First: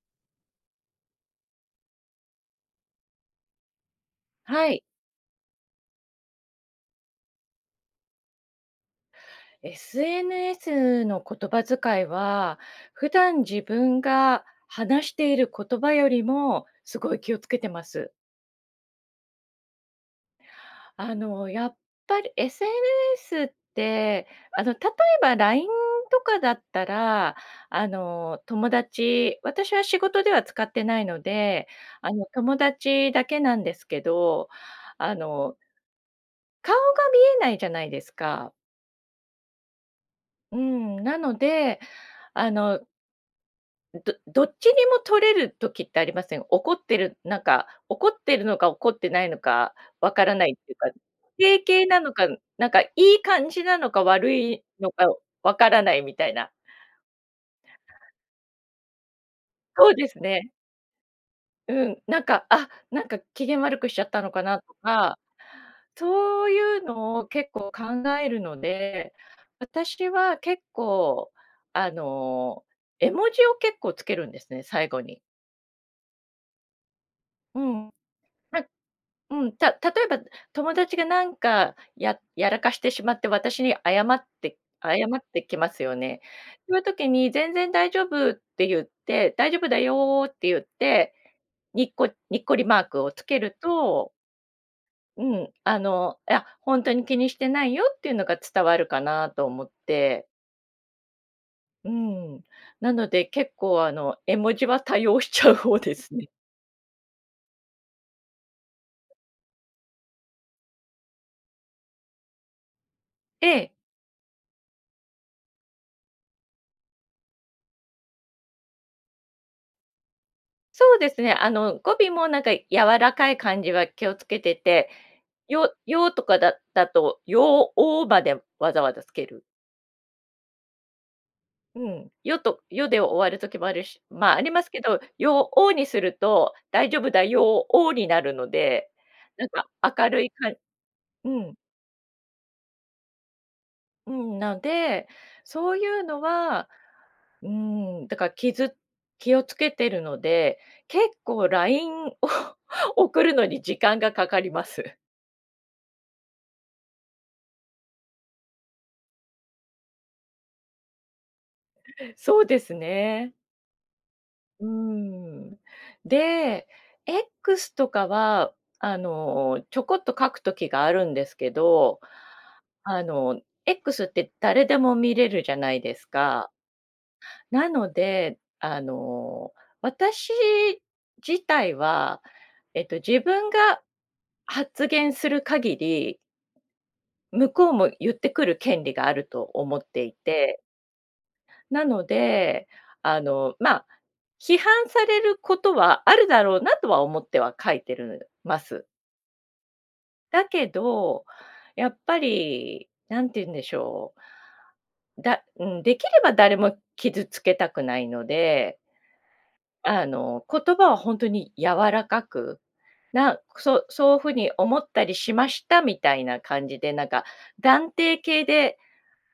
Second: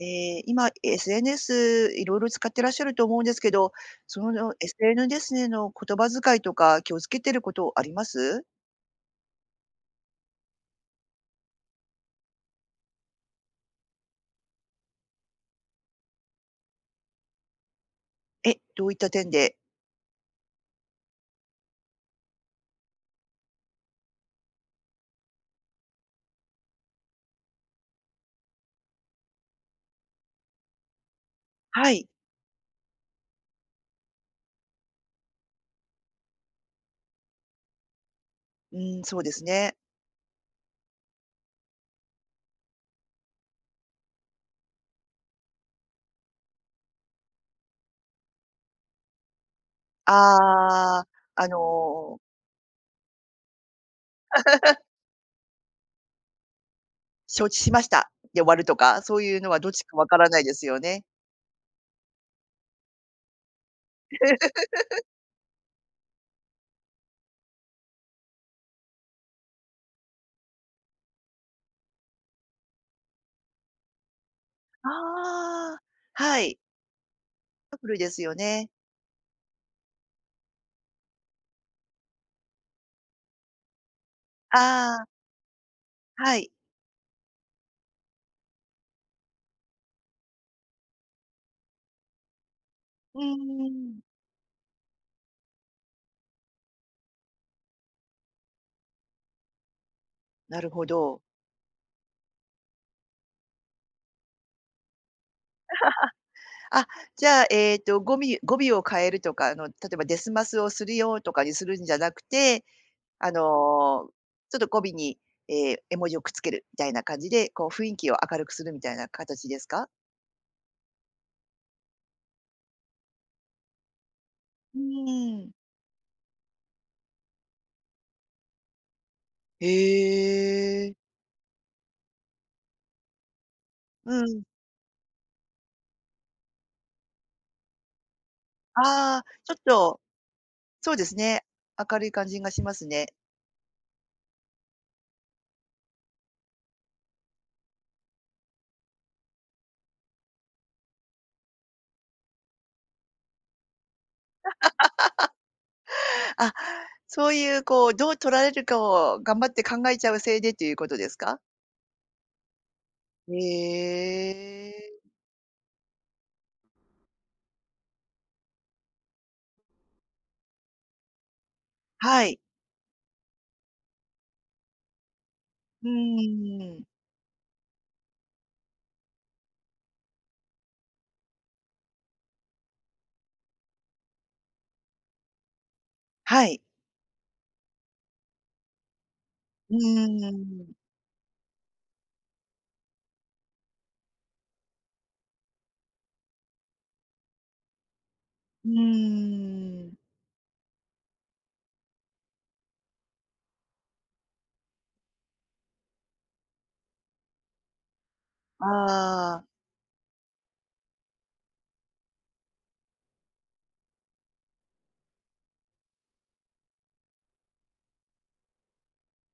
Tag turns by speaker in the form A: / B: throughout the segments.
A: え、今、SNS 色々使ってらっしゃると思うんですけど、その
B: は
A: エス
B: い。
A: エヌデスへの言葉遣いとか気を付けてることあります？
B: SNS の言葉遣いは、普段自分が話している言葉よりも、すごい気を付けてます。
A: え、どういった点で？
B: あの、やっぱり SNS って、あの、例えばラインとかだったら、あの、友達私は仕事では使ってないので、
A: はい。
B: あの友達だけなんですけど、あの顔が見えないじゃないですか。
A: うーん、そうですね。
B: うん、なので、あのどどっちにも取れる時ってありません。怒ってる、なんか、怒ってるのか怒ってないのかわからないっていうか、
A: ああ、
B: 否
A: あ
B: 定形なの
A: の
B: か、なんか、いい感じなのか悪い のかわからないみたいな。
A: 承知しました、で終わるとか、そういうのはどっち
B: そう
A: かわ
B: です
A: からない
B: ね。
A: ですよね。
B: うん、なんかあ、なんか機嫌悪くしちゃったのかなと か、そういうのを結構考えるので、私は結構あの絵文字を結構つけるんですね、最後に。
A: ああ、はい。
B: うん、
A: ですよ
B: ま
A: ね。
B: うん、た例えば友達がなんか、ややらかしてしまって私に謝って謝
A: ああ。
B: ってきますよね。
A: はい。
B: そういう時に「全然大丈夫」って言って「大丈夫だよ」って言って、ニッコニッコリマークを
A: う
B: つ
A: ー
B: ける
A: ん。
B: とうん、あの、え、や、本当に気にしてないよっていうのが伝わるかなと思って。
A: なるほど。
B: うーん、なので結構あの絵文字は多用しちゃう方ですね。
A: あ、じゃあえっとゴミ語尾を変えるとか、あの例えばですますをするよとかにするんじゃなくて、あの、
B: ええ。
A: ちょっと語尾に、え、絵文字をくっつけるみたいな感じで、こう雰囲気を明るくするみたいな形ですか？
B: そうですね、あの、語尾もなんか柔らかい感じは気をつけて
A: う
B: て、
A: ーん。
B: 「よよ」とかだだと「よお」までわざわざつける。
A: へえ。
B: うん、よとよで終わる時もあるし
A: う
B: まあ、あ
A: ん。
B: りますけど、よおにすると、大丈夫だよおになるので、
A: ああ、
B: なん
A: ちょっ
B: か
A: と
B: 明るいかん
A: そうです
B: う
A: ね、
B: ん。
A: 明るい感じがしますね。
B: うん、なで、そういうのは、うーん、だから気づ気をつけてるので、結構 LINE を送るのに時間が掛かります。
A: あ、そういうこう、どう取られるかを頑張って考えちゃうせいでということですか？
B: そうですね。
A: へ
B: うー
A: え。
B: ん。で、X とかは、あの、ちょこっと書く時があるんですけど、
A: はい。
B: あの、X って誰でも見れるじゃない
A: う
B: ですか？
A: ーん。
B: なので、あの、私自体は、えっと、自分が発言する限り
A: はい。
B: 向こうも言ってくる権利があると
A: う
B: 思ってい
A: ー
B: て
A: ん。
B: なので、あの、まあ、批判されることはあるだろうなとは思っては書いてるま
A: う
B: す。
A: ーん。
B: だけど、やっぱり、何て言うんでしょう。だうん、できれば誰も傷つけたくないので。
A: ああ。
B: あの、言葉はほんとに柔らかく、なそそうふに思ったりしましたみたいな感じで、なんか、断定形で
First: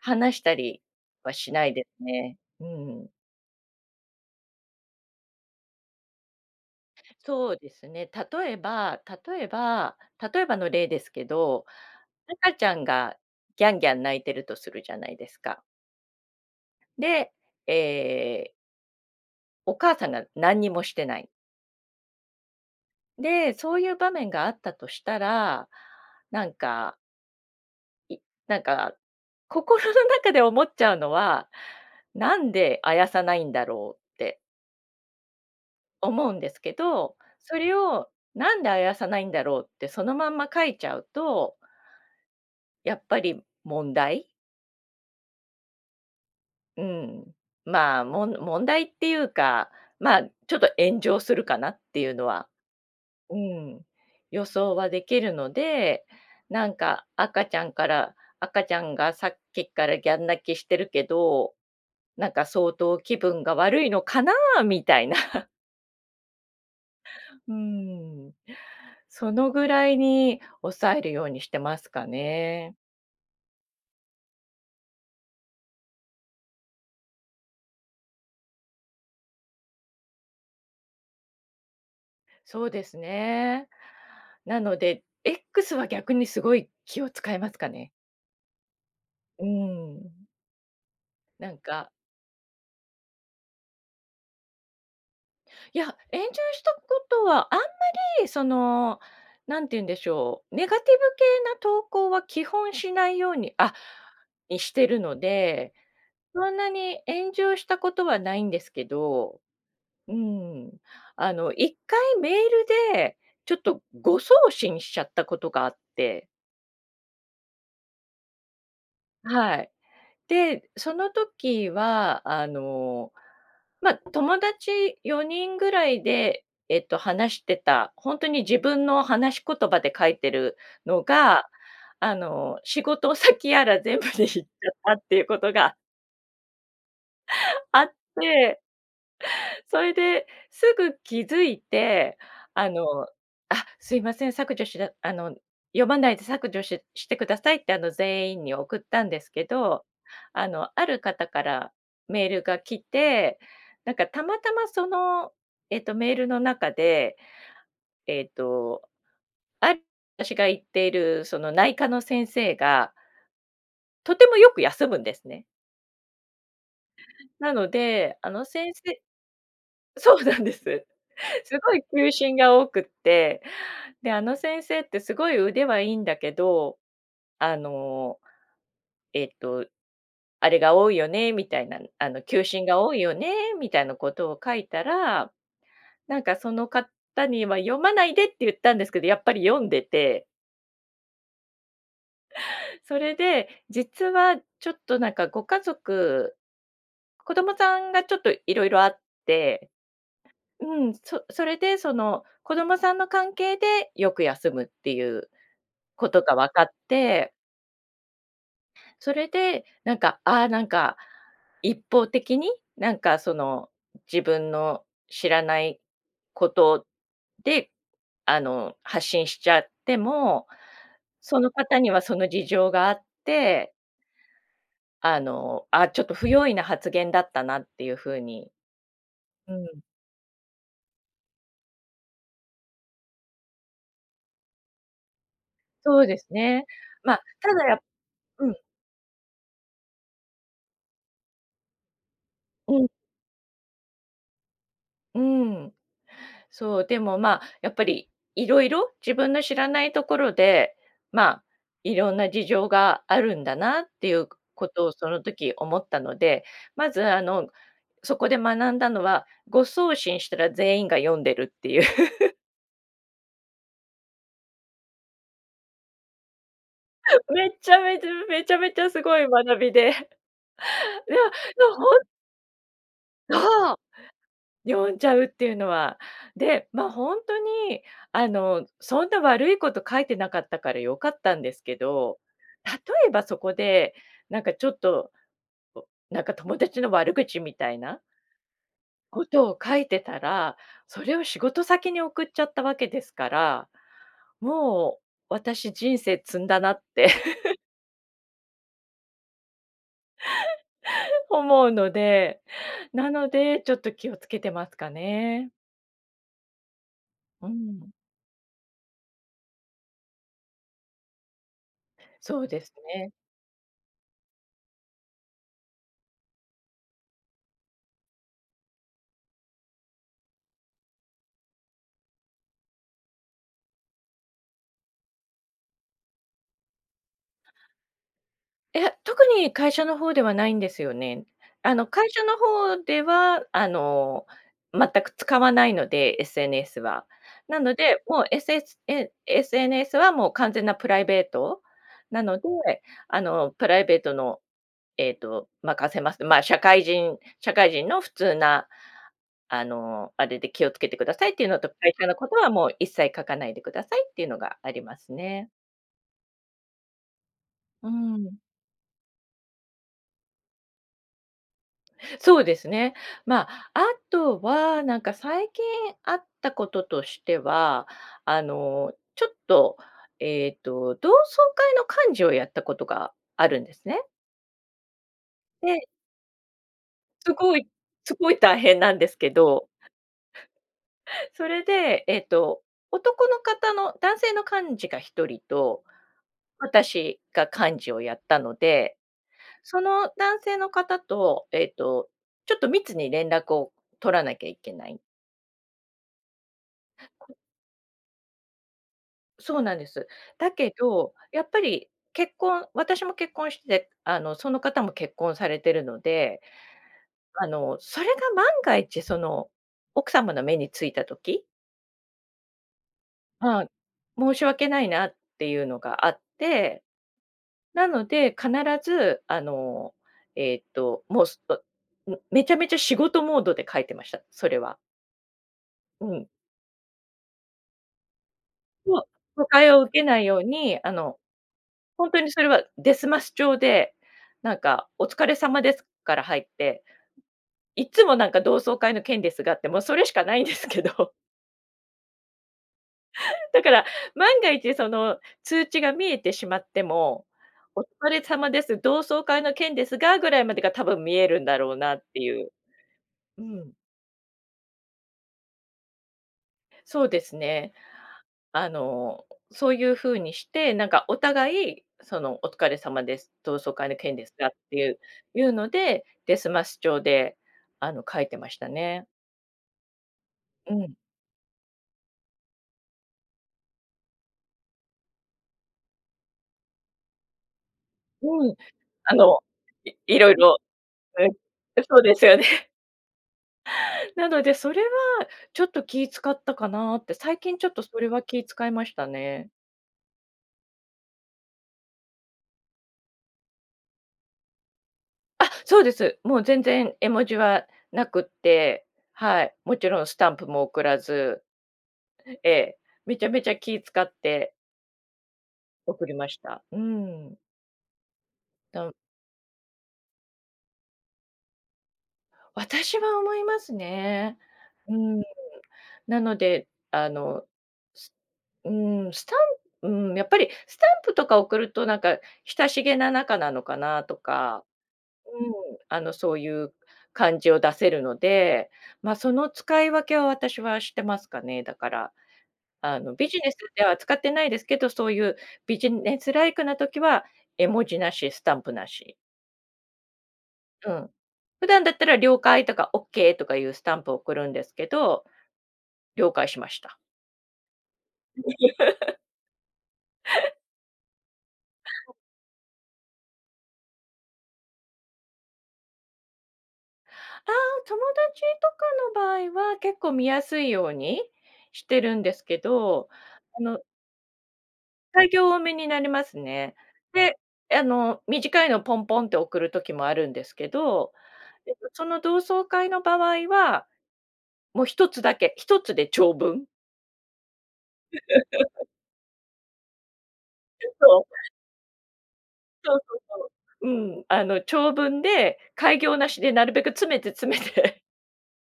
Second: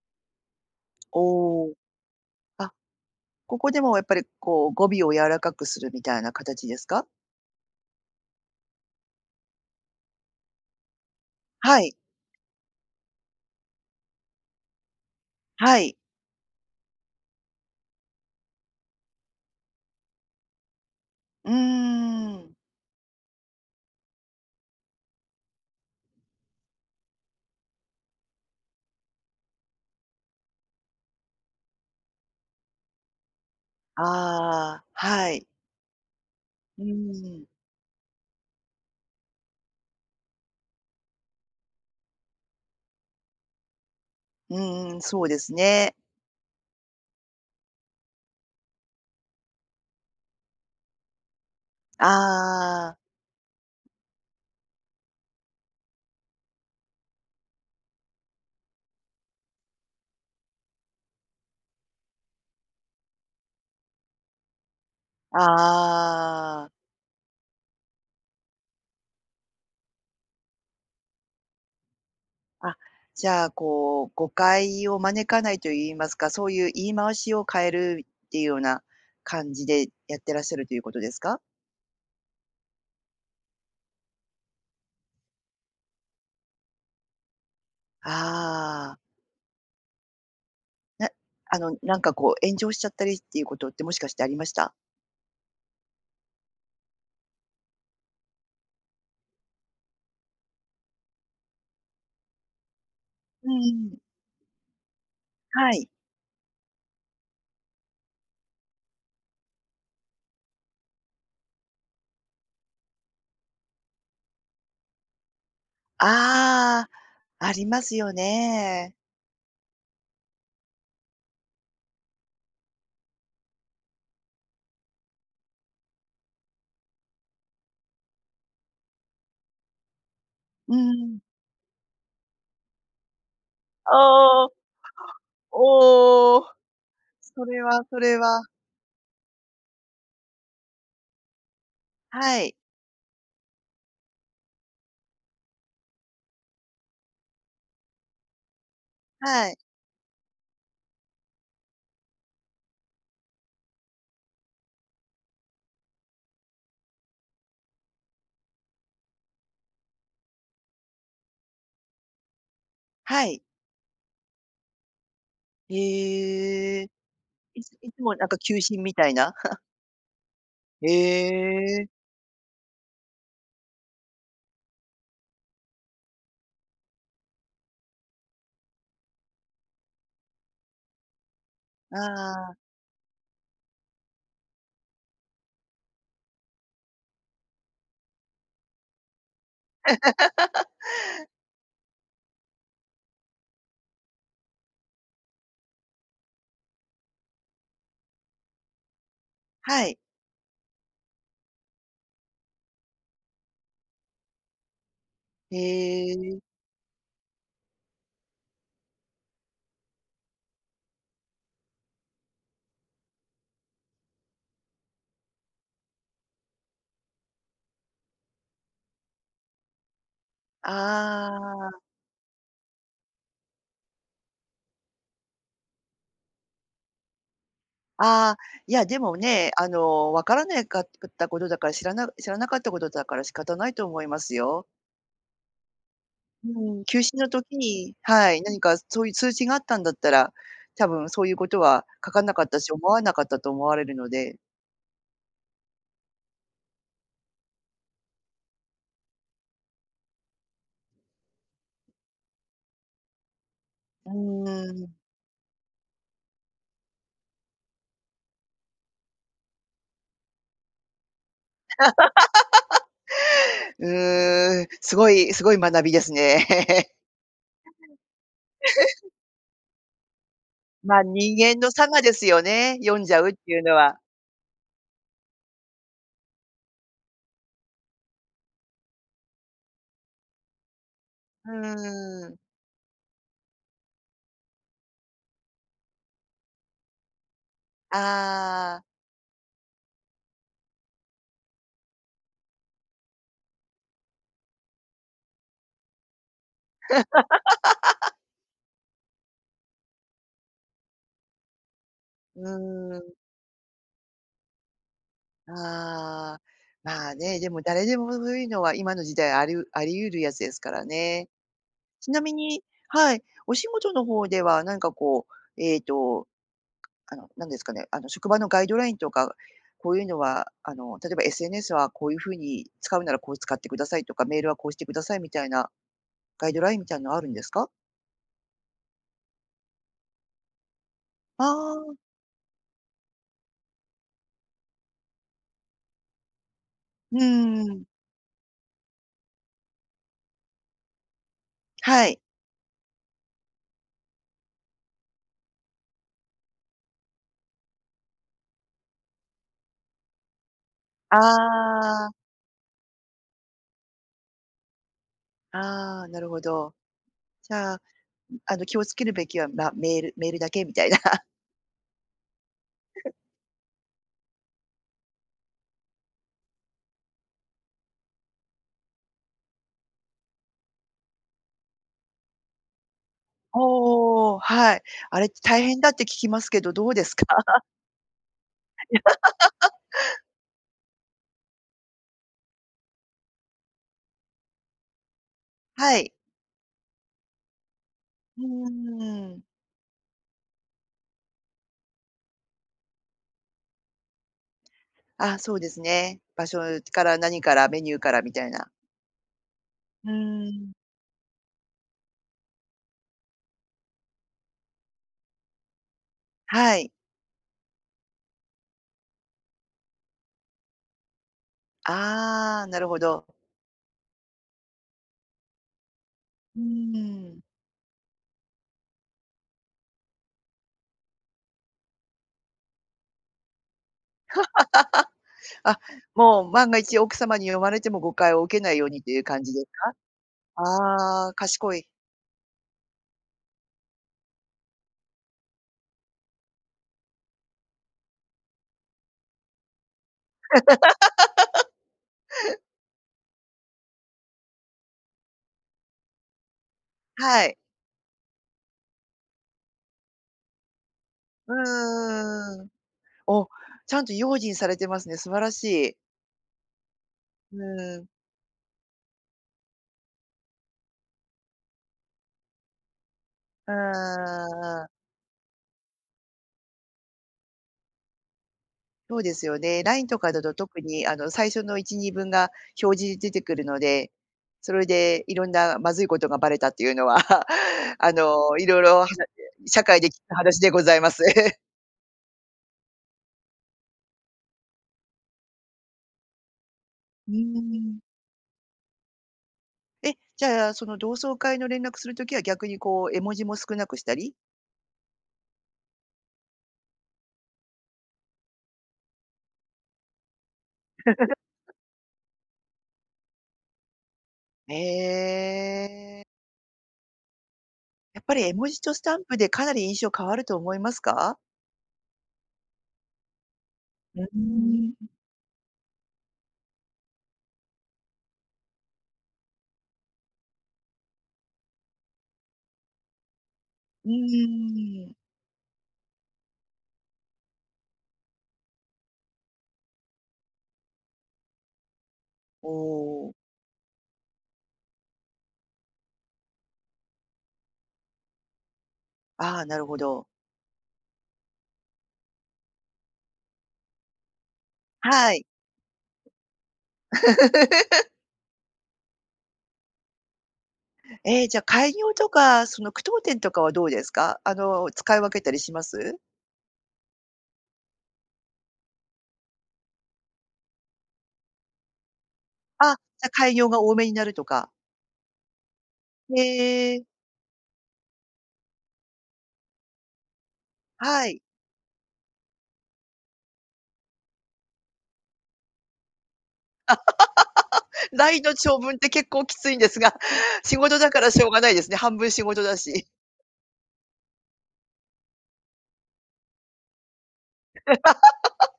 B: 話したりはしな
A: お
B: い
A: お。
B: ですね。う
A: あ、
B: ん。
A: ここでもやっぱり、こう、語尾を柔らかくするみたいな形ですか？
B: そうですね、例えば例えば例えばの例ですけど、
A: はい。
B: 赤ちゃんがギャンギャン泣いてるとするじゃないですか。
A: はい。
B: で、ええお母さんがなんにもしてない。
A: うーん。
B: で、そういう場面があったとしたら、なんかいなんか、心の中で思っちゃうのは、なんであやさないんだろうって
A: ああ、はい。
B: 思うんですけ
A: うー
B: ど。
A: ん。
B: それを、なんであやさないんだろうってそのまんま書いちゃうとやっぱり問題。
A: うんうん、そうですね。
B: うん、まあ、もん問題っていうか、まあちょっと炎上するかなっていうのは
A: ああ。
B: うん、予想はできるので、なんか赤ちゃんから赤ちゃんがさっきからギャン泣きしてるけど、なんか相当気分が悪いのかなあみたいな。
A: ああ。
B: うーん、そのぐらいに抑えるようにしてますかね。
A: あ、じゃあこう誤解を招かないと言いますか、そういう言い回しを変えるっていうような感じでやってらっしゃるということですか？
B: そうですね。なので、X は逆にすごい気を使いますかね。
A: ああ。
B: うん。
A: な、
B: なん
A: あの
B: か。
A: なんかこう炎上しちゃったりっていうことってもしかしてありました？
B: いや、炎上したことはあんまりその何て言うんでしょう、ネガティブ系な投稿は基本しないよう
A: うん
B: にあ、
A: うん。
B: にしてるの
A: は
B: で、
A: い。
B: そんなに炎上したことはないんですけど、うん、あの1回メールでちょっと誤送信しちゃったことがあって。
A: ああ、ありますよね。
B: はい。で、その時はあの、ま友達4人ぐらいでえっと話してた、ほんとに自分の話し言葉で書いてる
A: うー
B: の
A: ん。
B: が、あの、仕事先やら全部でいっちゃ
A: おお、
B: ったっていうことが
A: おお、それ
B: あ
A: は
B: っ
A: それは。
B: てそいですぐ気づいて、
A: はい。
B: あの、あ、すいません、削除しだあの読まないで削除ししてくださいってあの全員に送ったんですけ
A: はい。
B: ど、あのある方からメールが来て、なんかたまたまそのえっとメールの中で、ええと、ああたしが行っているその内科の先生が
A: はい。
B: とてもよく休むんですね。
A: へえ、
B: な
A: い
B: の
A: ついつも
B: で、
A: なん
B: あ
A: か
B: の
A: 休
B: 先
A: 診み
B: 生
A: たいな？
B: そうなんです。
A: へ
B: すごい
A: え。
B: 休診が多くって、であの先生ってすごい腕はいいんだけど、あの、えっと、あれが多いよねみたいな、
A: あ
B: あの休
A: あ。
B: 診が多いよねみたいなことを書いたら、なんかその方には読まないでって言ったんですけど、やっぱり読んでて それで、実は、ちょっとなんか、ご家族、子供さんがちょっと色々あって
A: はい。
B: うん、そそれで、その、子供さんの関係でよく休むっていう
A: へ
B: ことが
A: え。
B: 分かって。それで、なんか、ああ、なんか、一方的に、なんか、その、自分の知らないことで、あの、発信しちゃっても、その
A: ああ。
B: 方にはその事情があってあの、あ、ちょっと不用意な発言だったなっていうふう
A: ああ、
B: に
A: いや、でも、ね、
B: う
A: あ
B: ん。
A: の、わからねいかつくったことだから、知らな知らなかったことだから仕方ないと思いますよ。
B: そうです
A: う
B: ね。
A: ーん、休止
B: ま、
A: の
B: た
A: 時
B: だや
A: にはい、
B: うん。
A: 何かそういう通知があったんだったら、多分そういうことは書かなかったし、
B: う
A: 思
B: ん。
A: わなかったと思われるので。
B: うーん。そう、でも、ま、やっぱり、いろいろ自分の知らないところで、ま、いろんな事情があるんだなって
A: う
B: いうこ
A: ー
B: とを
A: ん。
B: その時思ったので、まず、あの、そこで学んだのは、誤送信したら全員が読んでるっていう。
A: うーん、すごい、すごい学びですね。やっぱり。
B: めっちゃめちゃ、めちゃめちゃす ごい学びで、いや、で
A: ま、人間の
B: もほ
A: 性
B: ん
A: ですよね、読んじゃうっていう
B: そ
A: の
B: う。
A: は。
B: 読んじゃうっていうのは。で、ま、ほんとに、あの、そんな悪いこと書いてなかったから良かったん
A: う
B: ですけど、
A: ーん。
B: 例えばそこで、なんかちょっと、こ、なんか友達の悪口みたいな
A: ああ。
B: ことを書いてたら、それを仕事先に送っちゃったわけですから、もう、私、人生積んだなって。思うので、
A: うー
B: な
A: ん。
B: ので、ちょっと気を付けてますかね。
A: ああ、まあね、
B: う
A: でも、誰
B: ん。
A: でも、ふふいのは今の時代、ありうありゆるやつですからね。ちなみ
B: そうで
A: に
B: すね。
A: はい。お仕事の方では何かこう、えと、あの、何ですかね、あの、職場のガイドラインとか、こういうのはあの例えば SNS はこういう風に使うならこう使ってくださいとか、メールはこうしてくださいみたいな、ガイドラインみたいんなあるんですか？
B: いえ、特に会社の方ではないんですよね。
A: あ
B: あの
A: あ。
B: 会社の方ではあの、全く使わないので、SNS は。
A: うー
B: なの
A: ん。
B: で、もう SS え SNS はもう完全なプライベート
A: はい。
B: なので、あの、プライベートのえっと任せますと、まあ、社会人社会人の普通な、あの、あれで気を付けてくだ
A: あ
B: さいっていうのと、会社
A: あ。
B: のことは、もう一切書かないでくださいっていうのがありますね。
A: ああ、なるほど。じゃあ、う、
B: うん。
A: あの気を付けるべきは、ま、メールメールだけみたいな。
B: そうですね。ま、あとは、なんか、最近あったこととしては、あの、ちょっと、ええと、同窓会の幹事をやったことがあるんですね。
A: おお、はい。あれって大
B: で。
A: 変だって聞きますけど、どうですか？
B: すごいすごい大変なんですけど。それで、ええと、男の方の男性の幹事が1人と、
A: はい。
B: 私が幹事をやった
A: うー
B: ので、
A: ん。
B: その男性の方と、ええと、ちょっと、密に連絡を取らなきゃいけない。
A: あ、そうですね。場所から 何から、メニューからみたいな。
B: そうなんで
A: う
B: す。
A: ー
B: だ
A: ん。
B: けど、やっぱり、結婚私も結婚して、あの、その方も結婚されてるので、
A: はい。
B: あの、それが万が一、その、奥様の目についた時
A: ああ、なるほど。
B: はい、申し訳ないなっていうのがあっ
A: う
B: て。
A: ーん。
B: なので、必ず、あの、えっと、もう、すとん、めちゃめちゃ仕事モードで書いてました、それは。
A: あ、
B: うん。
A: もう、万が一奥様に読まれても誤解を受けないよう
B: そう、
A: にという感
B: 誤
A: じです
B: 解を
A: か？
B: 受けないように、あの、
A: ああ、賢い。
B: 本当にそれは、ですます調で、なんか、お疲れ様ですから入って、いっつも、なんか、同窓会の件ですがって、もう、それしかないんですけど。だから、万が一その通知が見えてしまっても、
A: はい。
B: お疲れ様です、同窓会の件ですが、ぐらいまでが多分見えるんだろうなっていう。
A: うーん。
B: う
A: お、
B: ん。
A: ちゃんと用心されてますね、素晴らしい。
B: そうです
A: う
B: ね。
A: ーん。
B: あの、そういう風にして、なんか、お互い、その、お疲れ様です、同窓会の件です
A: あ
B: がってい
A: あ。
B: ういうので、ですます調で、あの、書いてましたね。
A: そうですよね、LINE とかだと
B: う
A: 特
B: ん。
A: に、あの、最初の1、2文が表示出てくるので、それで、いろんなまずいことがバレたっていうのは、あ
B: うん。
A: の、いろいろ
B: あ
A: 話で、
B: の、
A: 社
B: い
A: 会で聞い
B: いろい
A: た
B: ろ、
A: 話でございます。
B: うん、ん、そうですよね。なので、それはちょっと気使ったかなって、
A: うー
B: 最近ちょっとそ
A: ん。
B: れは気使いましたね。
A: え、じゃあ、その同窓会の連絡する時は逆に、こう、絵文字も少なくしたり？
B: あ、そうです。もう全然絵文字はなくって。はい。もちろんスタンプも送らず。ええ、めちゃめちゃ気使って送り
A: ええ。
B: ました。うーん。
A: やっぱり絵文字
B: と。
A: とスタンプでかなり印象変わると思いますか？
B: 私は思います
A: うー
B: ね。う
A: ん。
B: ーん。なので、あの、すうーん、スタンうーん、やっぱりスタンプとか送ると、なんか、親しげな仲なのかな
A: う
B: とか、
A: ーん。
B: うん、あの、そういう感じを出せるので、ま、その、使い分けは私はしてますかね、だから、
A: お
B: あの、ビ
A: お。
B: ジネスでは使ってないですけど、そういうビジネスライクな時は、絵文字なし、スタンプなし。
A: ああ、なるほど。
B: うん。普段だったら了解とかオッケーとかいうスタンプを送るんですけど、
A: はい。
B: 了解しました。
A: え、じゃあ、改 行とか、その、句読点とかはどうですか？あの、使い分けたりします？
B: ああ、友達とかの場合は、結構見やすいようにしてるんですけ
A: あ、
B: ど、
A: じゃ、改
B: あ
A: 行
B: の。
A: が多めになるとか。
B: 改行多めになります
A: へ
B: ね。
A: え。
B: で、あの、短いのポンポンって送る時もあるんですけど、
A: はい。
B: えと、その、同窓会の場合は、も、1つだけ、1つで長文。
A: ラインの長 文って結構きついんですが、仕 事だ
B: そ
A: から
B: う。
A: しょうがないですね。半分仕事だ
B: そう
A: し。
B: そうそう。うん。あの、長文で改行なしでなるべく詰めて詰めて。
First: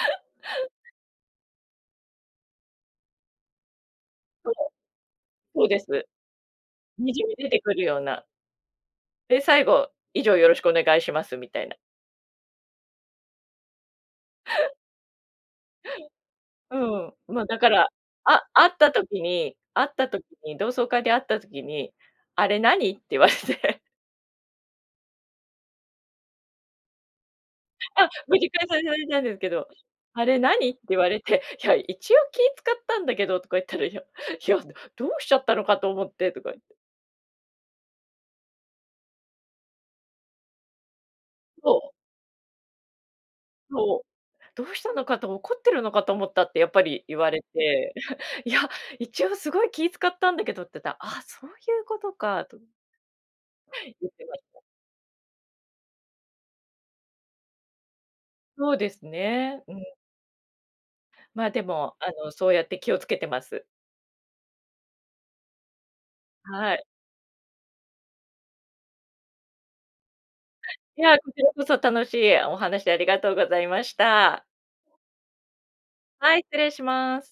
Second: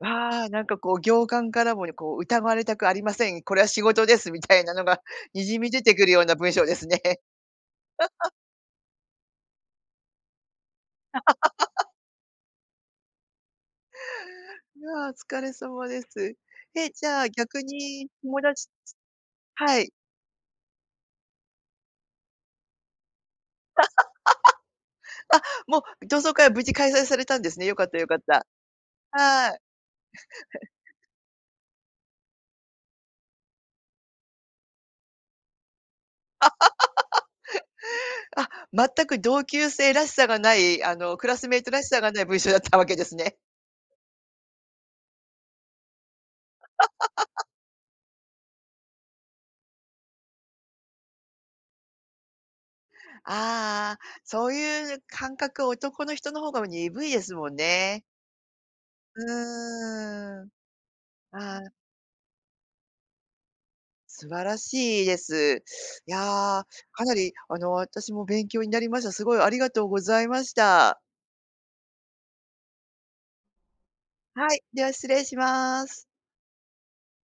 A: ああ、なんか、こう、行間からもね、こう、疑われたくありません、これは仕事ですみ
B: そう
A: たいなのがにじ
B: そう
A: み
B: で
A: 出
B: す。
A: てくるような文章ですね。
B: にじみ出てくるような で、最後、以上よろしくお願いしますみたいな。
A: いや、お疲れ様です。え、じゃあ、
B: うん、ま、だ
A: 逆
B: から、
A: に友
B: あ会
A: 達、
B: った時に
A: は
B: 会っ
A: い。
B: た時に、同窓会で会った時に、あれ何って言われ て。
A: あ、もう、同窓会は無事開催されたんですね、よかったよ
B: あ、
A: かっ
B: 無
A: た。
B: 事開催されたんですけ
A: はい。
B: ど、「あれ何？」って言われて、「いや、一応気使ったんだけど」とか言ったら、「いや、いや、どうしちゃったのかと思って」とか言って。
A: あ、全く同級生らしさがない、あの、クラスメイト
B: そ
A: らし
B: う。
A: さがない文章だったわけですね。
B: そう、「どうしたのかと、怒ってるのかと思った」ってやっぱり言われ て、「いや、一応すごい気使ったんだけど」ってさ、あ、そういうことかと
A: ああ、
B: 言ってまし
A: そう
B: た。
A: いう感覚、男の人の方が鈍いですもんね。
B: そうです
A: う
B: ね、うん。
A: ーん。
B: ま、
A: あ
B: で
A: あ。
B: も、あの、そうやって気をつけてます。
A: 素晴らしいです。やあ、
B: はい。
A: かなり、あの、私も勉強になりました。すごいありがとうございました。
B: いや、こちらこそ楽しいお話ありがとうございました。
A: はい、では失礼します。
B: はい、失礼します。